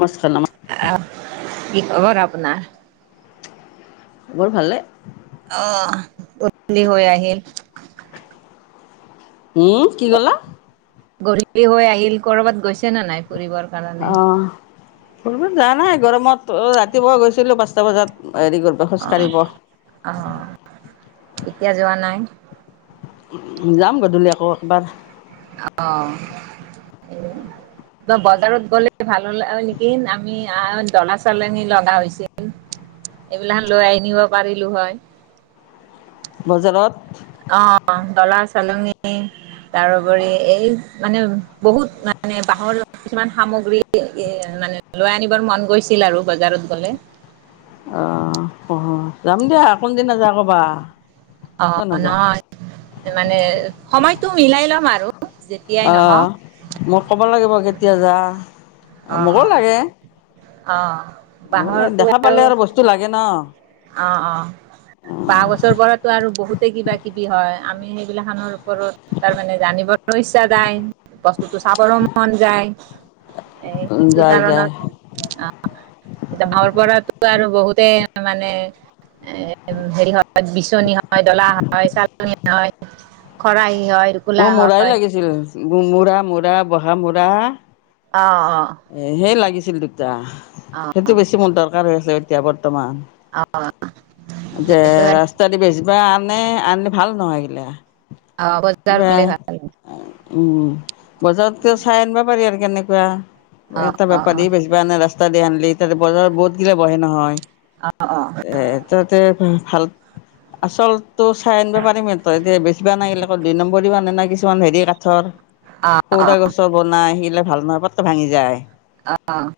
নমস্কাৰ নমস্কাৰ আহ, কি খবৰ আপোনাৰ? মোৰ ভালে। অ', গধুলি হৈ আহিল উম, কি ক'লা? গধুলি হৈ আহিল। কৰবাত গৈছে নে নাই, ফুৰিবৰ কাৰণে? অঁ ফুৰিব যা নাই গৰমত অ', ৰাতিপুৱা গৈছিলোঁ পাঁচটা বজাত। হেৰি কৰবা অ খোজকাঢ়িব। অ', এতিয়া যোৱা নাই। যাম গধূলি আকৌ একবাৰ। অ। বজাৰত গ'লে ভাল হ'ল নেকি, আমি ডলা চালনি লগা হৈছে। এইবিলাক লৈ আনিব পাৰিলো হয়। বজাৰত। অ, দলা চালনি। তাৰোপৰি এই, মানে বহুত মানে বাঁহৰ লগত কিছুমান সামগ্ৰী এ মানে লৈ আনিবৰ মন গৈছিল আৰু বজাৰত গ'লে। আহ, অ, যাম দিয়া কোনদিনা যা ক'বা। অ, কিয় নাযাম নহয় মানে সময়তটো মিলাই লম আৰু। যেতিয়াই আহ নহওক মোক ক'ব লাগিব কেতিয়া যা অ মোকো অ লাগে। অ। অ' ল, দেখা পালে আৰু বস্তু লাগে ন। অ', অ', বাঁহ বছৰ পৰাতো আৰু বহুতে কিবা কিবি হয়, আমি সেইবিলাখনৰ ওপৰত তাৰমানে জানিবলৈ ইচ্ছা যায়। বস্তুটো চাবৰো মন যায়। এ, সেইটো যায় যায় কাৰণত অ, এ, মৰ পৰাতো আৰু বহুতে মানে? এ, হেৰি হয়, বিচনী হয়, ডলা হয়, চালন হয়, খৰাহি হয় টোপোলা মোৰ মূ়ৰাই হয় লাগিছিল মূৰা-মূৰা বহা মূৰা। অ অ এ, সেই লাগিছিল দুটা সেইটো অ বেছি মোৰ দৰকাৰ হৈ আছে, এতিয়া বৰ বৰ্তমান অ যে সেইটো ৰাস্তা দি বেছবা আন মানে আন ভাল নহয় এইগিলা। অ, বজাৰ কিবা গেলে ভাল। উম, বজাৰতকেও চাই আনবা পাৰি আৰ কেনেকুৱা? অ', এটা অ', বেপাৰী অ', বেচবা আনে ৰাস্তা দি আনিলি এতিয়াতো বজাৰত বহুতগিলা বহে নহয়। অ', অ', এ, তহতে ভাল আচলতো চাই আনিব পাৰিমে তই এতিয়া বেছিবা অনাগিলা অ, দুই নম্বৰিও আনে না কিছুমান হেৰি কাঠৰ অ', সৌৰা গছৰ বনাই সিগলা ভাল নহয় পতকে ভাঙি যায়। অ',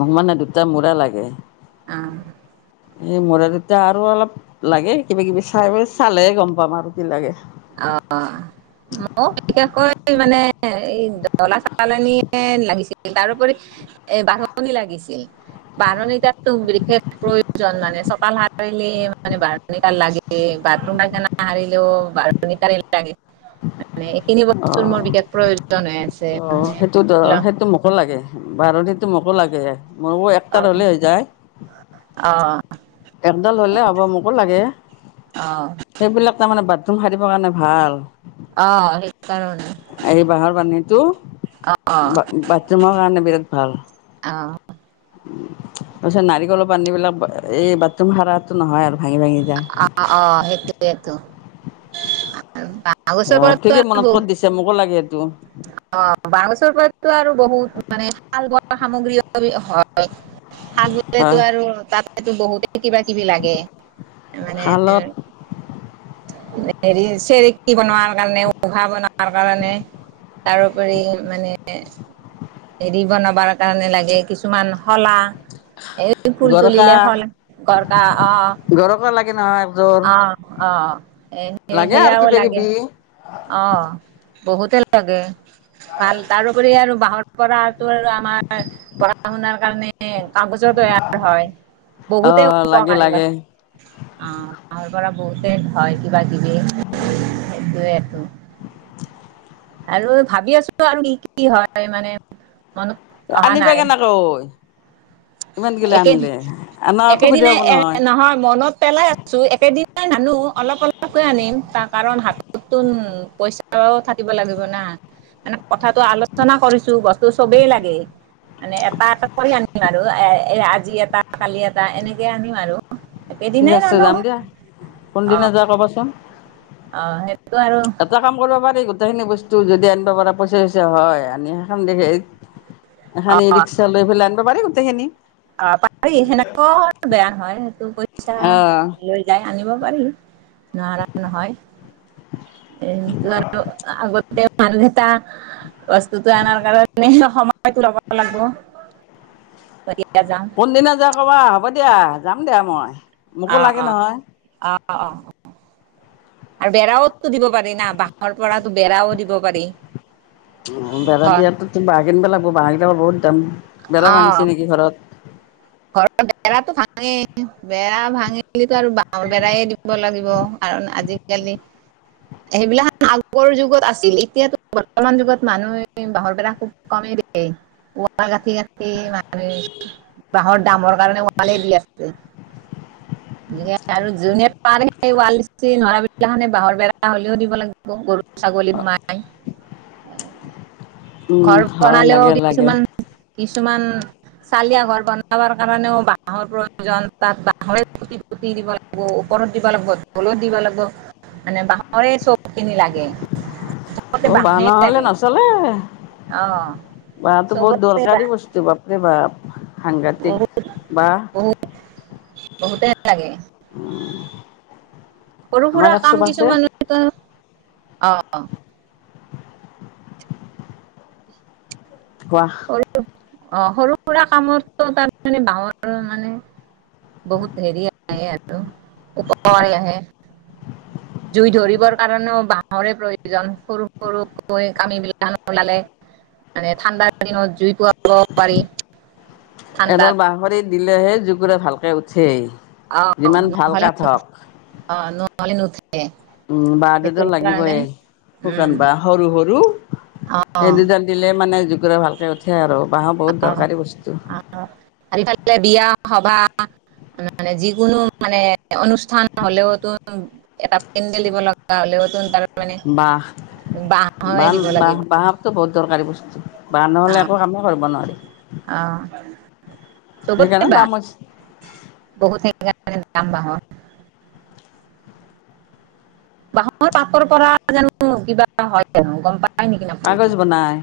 মোক মানে দুটা মূৰা লাগে। আহ এই মোৰ আৰু এতিয়া আৰু অলপ লাগে কিবা-কিবি চাই বই চালেহে গম পাম আৰু কি লাগে। অ', মোক বিশেষকৈ মানে এই দলা চালনীয়ে লাগিছিল তাৰোপৰি এই বাঢ়নি লাগিছিল বাৰনী টাততো বিশেষ প্ৰয়োজন মানে চতাল সাৰিলে মানে বাঢ়নি দাল লাগেই [unintelligible] মানে এইখিনি অ বস্তুৰ মোৰ বিশেষ প্ৰয়োজন হৈ আছে অ মানে ল' সিটো মোকো লাগে মোৰো একটাৰ হ'লে অ', হৈ যায়। অ', একডাল হলে হ'ব মোকো লাগে অ', সেইবিলাক তাৰমানে বাদ উম সাৰীবৰ কাৰণে ভাল অ', সেই কাৰণে। টো বা বাথৰুমৰ কাৰণে বিৰাট ভাল অ', তাৰ পিছত নাৰিকলৰ বাঢ়নী বিলাক এই বাথৰুম সাৰাটো নহয় আৰু। ভাঙি ভাঙি যায় আ অ সেইটোৱেটো অ বাহঁগছৰ ঠিকে পৰাটো মনত ব অ', ক'ত দিছে মোকো লাগে এইটো বাহঁ গছৰ পৰাটো আৰু বহুত মানে শাল বন [unintelligible] হয় এইটো বহুতে কিবা কিবি লাগে মানে শালত হেৰি চেৰকী বনোৱাৰ কাৰণেও উহা বনোৱাৰ কাৰণে তাৰোপৰি মানে হেৰি বনাবাৰ কাৰণে লাগে কিছুমান শলা এই ফুল গৰকা তুলিলে শল গৰকা অহ গৰকা লাগে নহয় একযোৰ অ -অ এ লাগে আৰু সেয়াও কিবা লাগে কিবি অ বহুতে লাগে বাল তাৰোপৰি আৰু বাঁহৰৰ পৰাটো আৰু আমাৰ পঢ়া শুনাৰ কাৰণে কাগজ তৈয়াৰ হয় অ বহুতে লাগে উপকাৰী লাগে অ তাৰ পৰা বহুতে হয় কিবা কিবি। দুয়েটো। [inaudible] আৰু ভাবি আছো আৰু কি কি হয় মানে? মনত অহা আনিবা নাই। কেনেকৈ ইমান গিলা একেদি আনিলে আনা অসুবিধা একেদিনাই হ'ব এ নহয় মনত পেলাই আছো একেদি একেদিনাই নানো অলপ অলপকৈ আনিম তাৰ কাৰণ হাততটোন পইচাও থাকিব লাগিব ন'। না মানে কথাটো আলোচনা কৰিছো বস্তু চবেই লাগে মানে এটা এটা কৰি আনিম আৰু এ আজি এটা কালি এটা এনেকে আনিম আৰু। ঠিক একেইদিনাই নানো আছে যাম নহয় দিয়া কোনদিনা অ', যোৱা ক'বাচোন অ',। সেইটো আৰু এটা কাম কৰবা পাৰি গোটেই খিনি বস্তু তোৰ যদি আনিব পাৰা পইচা চইচা হয় আনি সেখেম দেখি এইক এখান অ ই ৰিক্সা লৈ পেলাই আনবা পাৰি গতেই খিনি অ' পাৰি সেনেকুৱা বেয়া নহয় সেইটো পইচা অ লৈ যায় আনিব পাৰি নোৱাৰা নহয়। [unintelligible] বস্তুটো আনাৰ কাৰণে সময়টো ল'ব লাগব। কোনদিনা যোৱা ক'বা হ'ব দিয়া যাম দিয়া ময় আ অ -আ অ আৰু বেৰাও দিব পাৰি না বাঁহৰ পৰাটো বেৰাও দিব পাৰি। হুম হুম বেৰা হয়, দিয়াটোত বাঁহ কিনিবা লাগব বা। বহুত দাম বেৰা অ', ভাংছে নেকি ঘৰত। ঘৰৰ বেৰাটো ভাঙে বেৰা ভাঙিলিটো আৰু বাহঁ বেৰায়ে দিব লাগিব কাৰণ আজিকালি সেইবিলাক আগৰ যুগত আছিল এতিয়াটো বৰ্তমান যুগত মানুহে বাঁহৰ বেৰা খুব কমেই [unintelligible] বাঁহৰ দামৰ কাৰণে ৱালে দি আছে। যিহে আৰু যোনে পাৰে সেই ৱাল দিছি নৰা বিলাখানে বাঁহৰ বেৰা হ'লেও দিব লাগিব গৰু ছাগলী সোমায় উম, ঘৰ হয় বনালেও লাগে লাগে কিছুমান কিছুমান চালিয়া ঘৰ বনাবাৰ কাৰণেও বাঁহৰ প্ৰয়োজন তাত বাঁহৰে খুটি পুতি দিব লাগব। ওপৰত দিবা লাগব তলত দিবা লাগব মানে বাঁহৰে চবখিনি লাগে চবতে অ' বাঁহ বাঁহে লাগে। অ। বা তো বহুত চবতে দৰকাৰী বাঁহ বস্তু বাপৰে বাপ। বহুত সাংঘাতিক বা, বহুত বহুতে লাগে। উম। সৰু সুৰা কাম কিছুমানৰ তেন অ, ৱাহ! সৰু অ', সৰু সুৰা কামতো তাৰ মানে বাওঁ আৰু মানে। বহুত হেৰি আহে আৰু উপ আহে। জুই ধৰিবৰ কাৰণেও বাঁহৰে প্ৰয়োজন সৰু সৰুকৈ কামি বিলাক ওলালে মানে ঠাণ্ডা দিনত জুই টুৱা ঠাণ্ডাত এডাল বাহৰি দিলেহে জোকোৰে ভালকে উঠেই। অ', যিমান ভাল নহলে কাঠ নু হওক অ', নহলে নু। উম। বাহ দুডাল লাগিব। শুকান উম বাঁ সৰু সৰু। অ সেই দুজন দিলে মানে জু ভালকে উঠে আৰু বাঁহৰ বহুত অ দৰকাৰী বস্তু। সাত। মানে যিকোনো মানে অনুষ্ঠান হলেও টো এটা পেডেল দিব লগা হলেওতু তাৰ মানে বাহ বাঁহৰে বাঁন দিব লাগিব বাঁহত টো বহুত দৰকাৰী বস্তু বাঁহ অ নহ'লে একো কামেই কৰিব নোৱাৰি। অ চবতে সেইকাৰণে বাহ দাম হৈছে বহুত বাঁহত বাঁহৰ পাতৰ পৰা জানো কিবা হয় জানো গম পাই? কাগজ বনাই।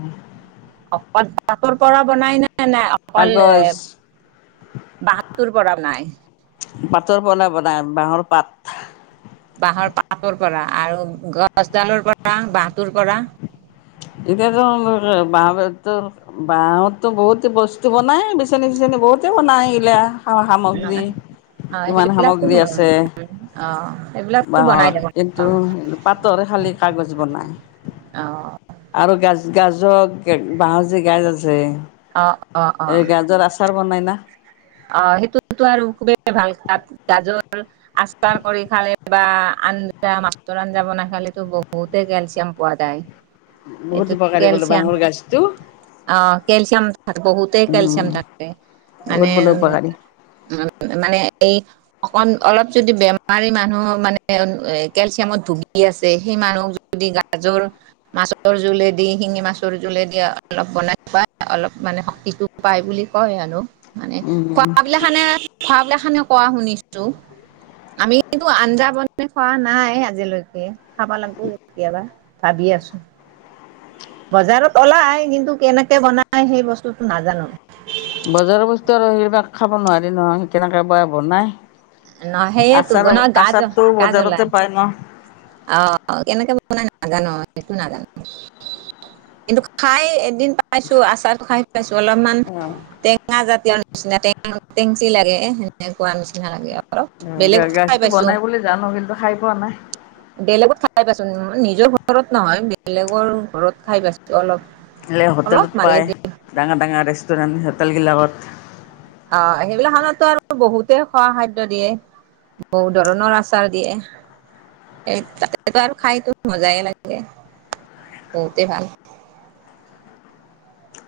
অ', বাঁহৰ পৰা বনাই ন। নাই অকল কাগজ বাহটোৰ পৰা বনাই। পাতৰ পৰা বনাই বাঁহৰ পাত বাঁহৰ পাতৰ পৰা আৰু গছডালৰ পৰা বাঁহটোৰ পৰা এতিয়াতো বাঁহো -বাঁহতো বহুত বস্তু বনাই বিচনী চিচনি বহুতে বনাই এগিলা সা সামগ্ৰী। অ কিমান সেইবিলাকতো সামগ্ৰী আছে। অ সেইবিলাকতো বনাই বাঁহৰ দিব কিন্তু পাওঁ পাটৰে। খালি কাগজ বনায়। অ' আৰু গাজ গাজৰ বাঁহৰ যে গাজ আছে। অ অ অ এই গাজঁ ৰ আচাৰ বনাই না। অ, সেইটো আৰু খুবেই ভাল তাত গাজৰ আচাৰ কৰি খালে বা আঞ্জা মাছৰ আঞ্জা বনাই খালো বহুতে কেলচিয়াম পোৱা যায়। বহুত এইটো উপকাৰী বোলে কেলচিয়াম। বাঁহৰ গাজটো আহ, কেলচিয়াম থাকে। বহুতেই উম, কেলচিয়াম থাকে বহুত মানে। বোলে উপকাৰী উম, মানে এই অকণ অলপ যদি বেমাৰী মানুহ মানে কেলচিয়ামত ভুগি আছে সেই মানুহক জনক গাজৰ মাছৰ দি মাছৰ জোলেদি শিঙি মাছৰ জোলেদি অলপ বনাই খোৱা অলপ মানে শক্তিটো পায় বুলি কয় মানুহ মানে উম, খোৱাবিলা খানে খোৱাবলা খানে খোৱা শুনিছো। আমিতো আঞ্জা বনাই খোৱা নাই আজিলৈকে। খাবা লাগব কেতিয়াবা ভাবি আছো। বজাৰত ওলাই, কিন্তু কেনেকে বনাই সেই বস্তুটো নাজানো। বজাৰৰ বস্তু আৰু সেইবিলাক খাব নোৱাৰি নহয়। কেনেকে বা বনাই ন সেয়েতো আচাৰ- ন গাজ আচাৰটো গাজলাই বজাৰতে পাই ন। অ', কেনেকেনো নাজানো সেইটো নাজানো। [unintelligible] কিন্তু খাই এদ এদিন পাইছো আচাৰ খাই পাইছো অলপমান টেঙা জাতীয় নিচিনা টেঙা, টেংচি লাগে। সেনেকুৱা নিচিনা লাগে অলপ। গা বেলেগত খাই গাজটো পাইছো বনাই বুলি জানো, কিন্তু খাই পোৱা নাই। বেলেগত খাই পাইছো, মানে নিজৰ ঘৰত নহয় বেলেগৰ ঘৰত খাই পাইছো অলপ। অলপ হোটেলত মানে পায়, ডাঙৰ ডাঙৰ ৰেষ্টুৰেণ্ট হোটেল বিলাকত। অ সেইবিলাক খনত টো আৰু বহুতেই খোৱা খাদ্য দিয়ে। বহুত ধৰণৰ আচাৰ দিয়ে। এ তাততো আৰু খাইতো মজাই লাগে বহুতে ভাল।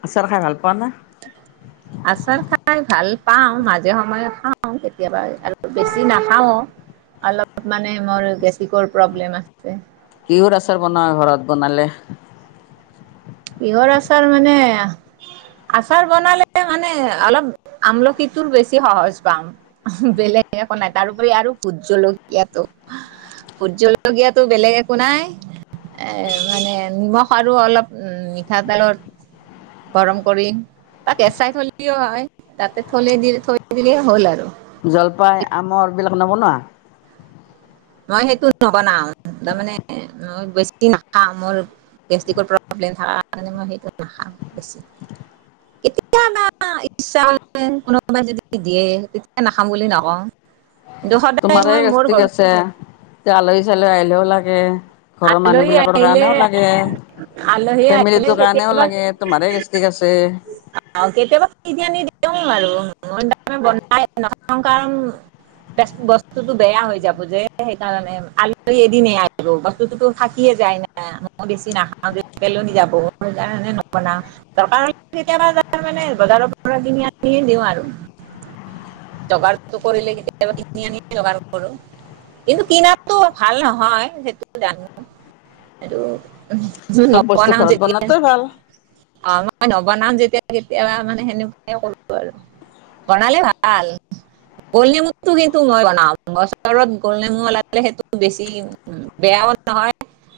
আচাৰ খাই ভাল পাওঁ। আচাৰ খাই ভাল পাওঁ, মাজে সময়ে খাওঁ কেতিয়াবা আৰু বেছি নাখাওঁ। অলপ মানে মোৰ গেষ্ট্ৰিকৰ প্ৰব্লেম আছে। কিহৰ আচাৰ বনাও, ঘৰত বনালে? কিহৰ আচাৰ মানে, আচাৰ বনালে মানে অলপ আমলখিটোৰ বেছি সহজ পাম, বেলেগ একো নাই তাৰপৰি আৰু ভূট জলকীয়াটো ভূট জলকীয়াটো বেলেগ একো নাই এ মানে নিমখ আৰু অলপ উম মিঠাতেলৰ গৰম কৰি বা কেঁচাই থলে দিও হয়, তাতে থলে দিল থৈ দিলে হ'ল আৰু। জলপাই আমৰ এইবিলাক নবনোৱা। মই সেইটো নবনাওঁ, তাৰমানে মই বেছি নাখাওঁ মোৰ গেষ্ট্ৰিকৰ প্ৰব্লেম থাকা কাৰণে মই সেইটো নাখাওঁ বেছি। কেতিয়া বা ইচ্ছা গ'লে, কোনোবাই যদি দিয়ে তেতিয়া নাখাম বুলি নকওঁ। [unintelligible] সদায় মই মোৰ ঘৰত, কেতিয়াবা আলহী চালহী আহিলেও লাগে। ঘৰৰ মানুহ আলহী বিলাকৰ আহিলে, কাৰণেও লাগে। আলহী আহিলে ফেমিলিটোৰ কাৰণেও কেতিয়াবা লাগে তোমাৰে গেষ্টিক আছে। কেতিয়াবা [inaudible] নি, আৰু বনাই নাথও কাৰণ, বেছ বস্তুতো বেয়া হৈ যাব যে সেইকাৰণে আলহী এদিন হে আহিব। বস্তুটোতো থাকিয়ে যায় না। মইয়ো বেছি নাখাওঁ যে পেলনি যাব সেই কাৰণে নবনাওঁ দৰকাৰ হ'লে কেতিয়াবা তাৰ মানে বজাৰৰ পৰা কিনি আনিয়ে দিওঁ আৰু। জগাৰটো কৰিলে কেতিয়াবা কিনি আনি জগাৰ কৰোঁ। কিন্তু, কিনাটো ভাল নহয় সেইটো জানো। এইটো চব বস্তু নবনাওঁ ঘৰত যেতিয়া, বনোৱাটোৱে ভাল। অ' মই নবনাওঁ যেতিয়া। কেতিয়াবা মানে সেনেকুৱাই কৰোঁ আৰু বনালে ভাল গোল নেমুটোৰ কিন্তু মই বনাওঁ। বছৰত গোল নেমু ওলাই পেলাই সেইটো বেছি বেয়াও নহয়।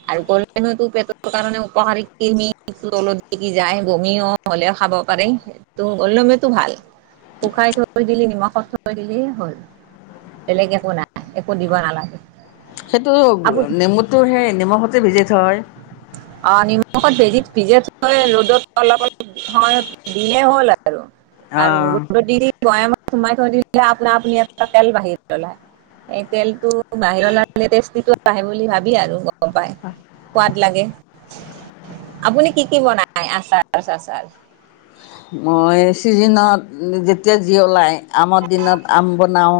আৰু গোল নেমুতো পেটৰ কাৰণে উপকাৰী, কৃমি তলত দিগী যায় বমিয়ো হ'লে খা ব পাৰে, এইটো গোল নেমুতো ভাল। শুকাই থৈ দিলি নিমখত থৈ দিলেই হ'ল, বেলেগ একো নাই একো দিব নালাগে। সেইটো আপুনি নেমুতো সেই নিমখতে ভিজাই থোৱা হয়। অ' নিমখত ভেজি-ভিজাই থৈ ৰ'দত অলপ অলপ সময়ত দিলে হ'ল আৰু। আৰু অঁ ৰ'দত দি দি বোয়ামত সোমাই থৈ দিলে আপোনা আপুনি ইয়াৰ পৰা [unintelligible] এই তেলটো বাহিৰত ওলালে টেষ্টিটো বাঢ়ে বুলি ভাবি আৰু গম পাই, সোৱাদ লাগে। আপুনি কি কি বনাই আচাৰ-চাচাৰ? মই ছিজনত যেতিয়া যি ওলাই। আমৰ দিনত আম বনাও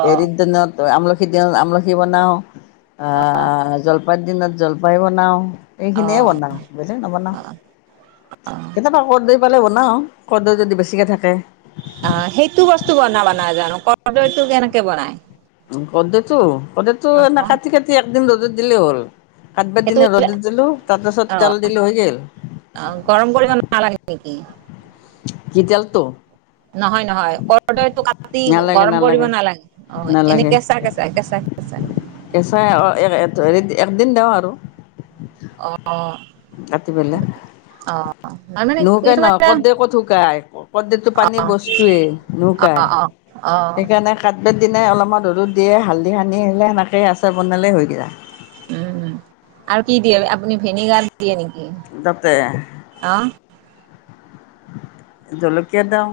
অ হেৰিৰ দিনত আম সিদিনত আমলখি বনাওঁ জলপাই দিনত জলপাই বনাওঁ অ এইখিনিয়ে বনাও বেলেগ নবনাও কেতিয়াবা ক'ৰ দৈয় পালে বনাও কৰদৈয় যদি বেছিকে থাকে অ' সেইটো বস্তু বনাবা নাজানো কৰদৈয়টো কেনেকে বনাই উ কৰদৈয়টো কৰদৈয়টো অ এনে কাটি কাটি একদিন ৰ'দত দিলেই হ'ল কাটবাৰ সেইটো দিনা ৰ'দত দিলো তাৰপাছত অ তেল দিলো হৈ গেল [inaudible] গৰম কৰিব [unintelligible] কি তেলটো নহয় নহয় কৰদৈয়টো কাটি গৰম কৰিব নালাগে অ' এনেই নালাগে কেঁচা কেঁচা কেঁচা কে যাই [unintelligible] একদিন দ আৰু অ' অ' ৰাতি বেলে [inaudible] ন নুকাই নহয় কৰদৈয় ক'ত শুকায় কৰদৈয়টো অ পানী বস্তুৱেই অ নুকায় অ অ সেইকাৰণে কাটবাহ দিনায় অলপমান ৰদ দিয়ে হালধি সানি আহিলে সেনেকে আচাৰ বনালেই হৈ গেল উম আৰু কি দিয়ে আপুনি ভেনেগাৰ দিয়ে নেকি অহ জলকিয়াৰ দাম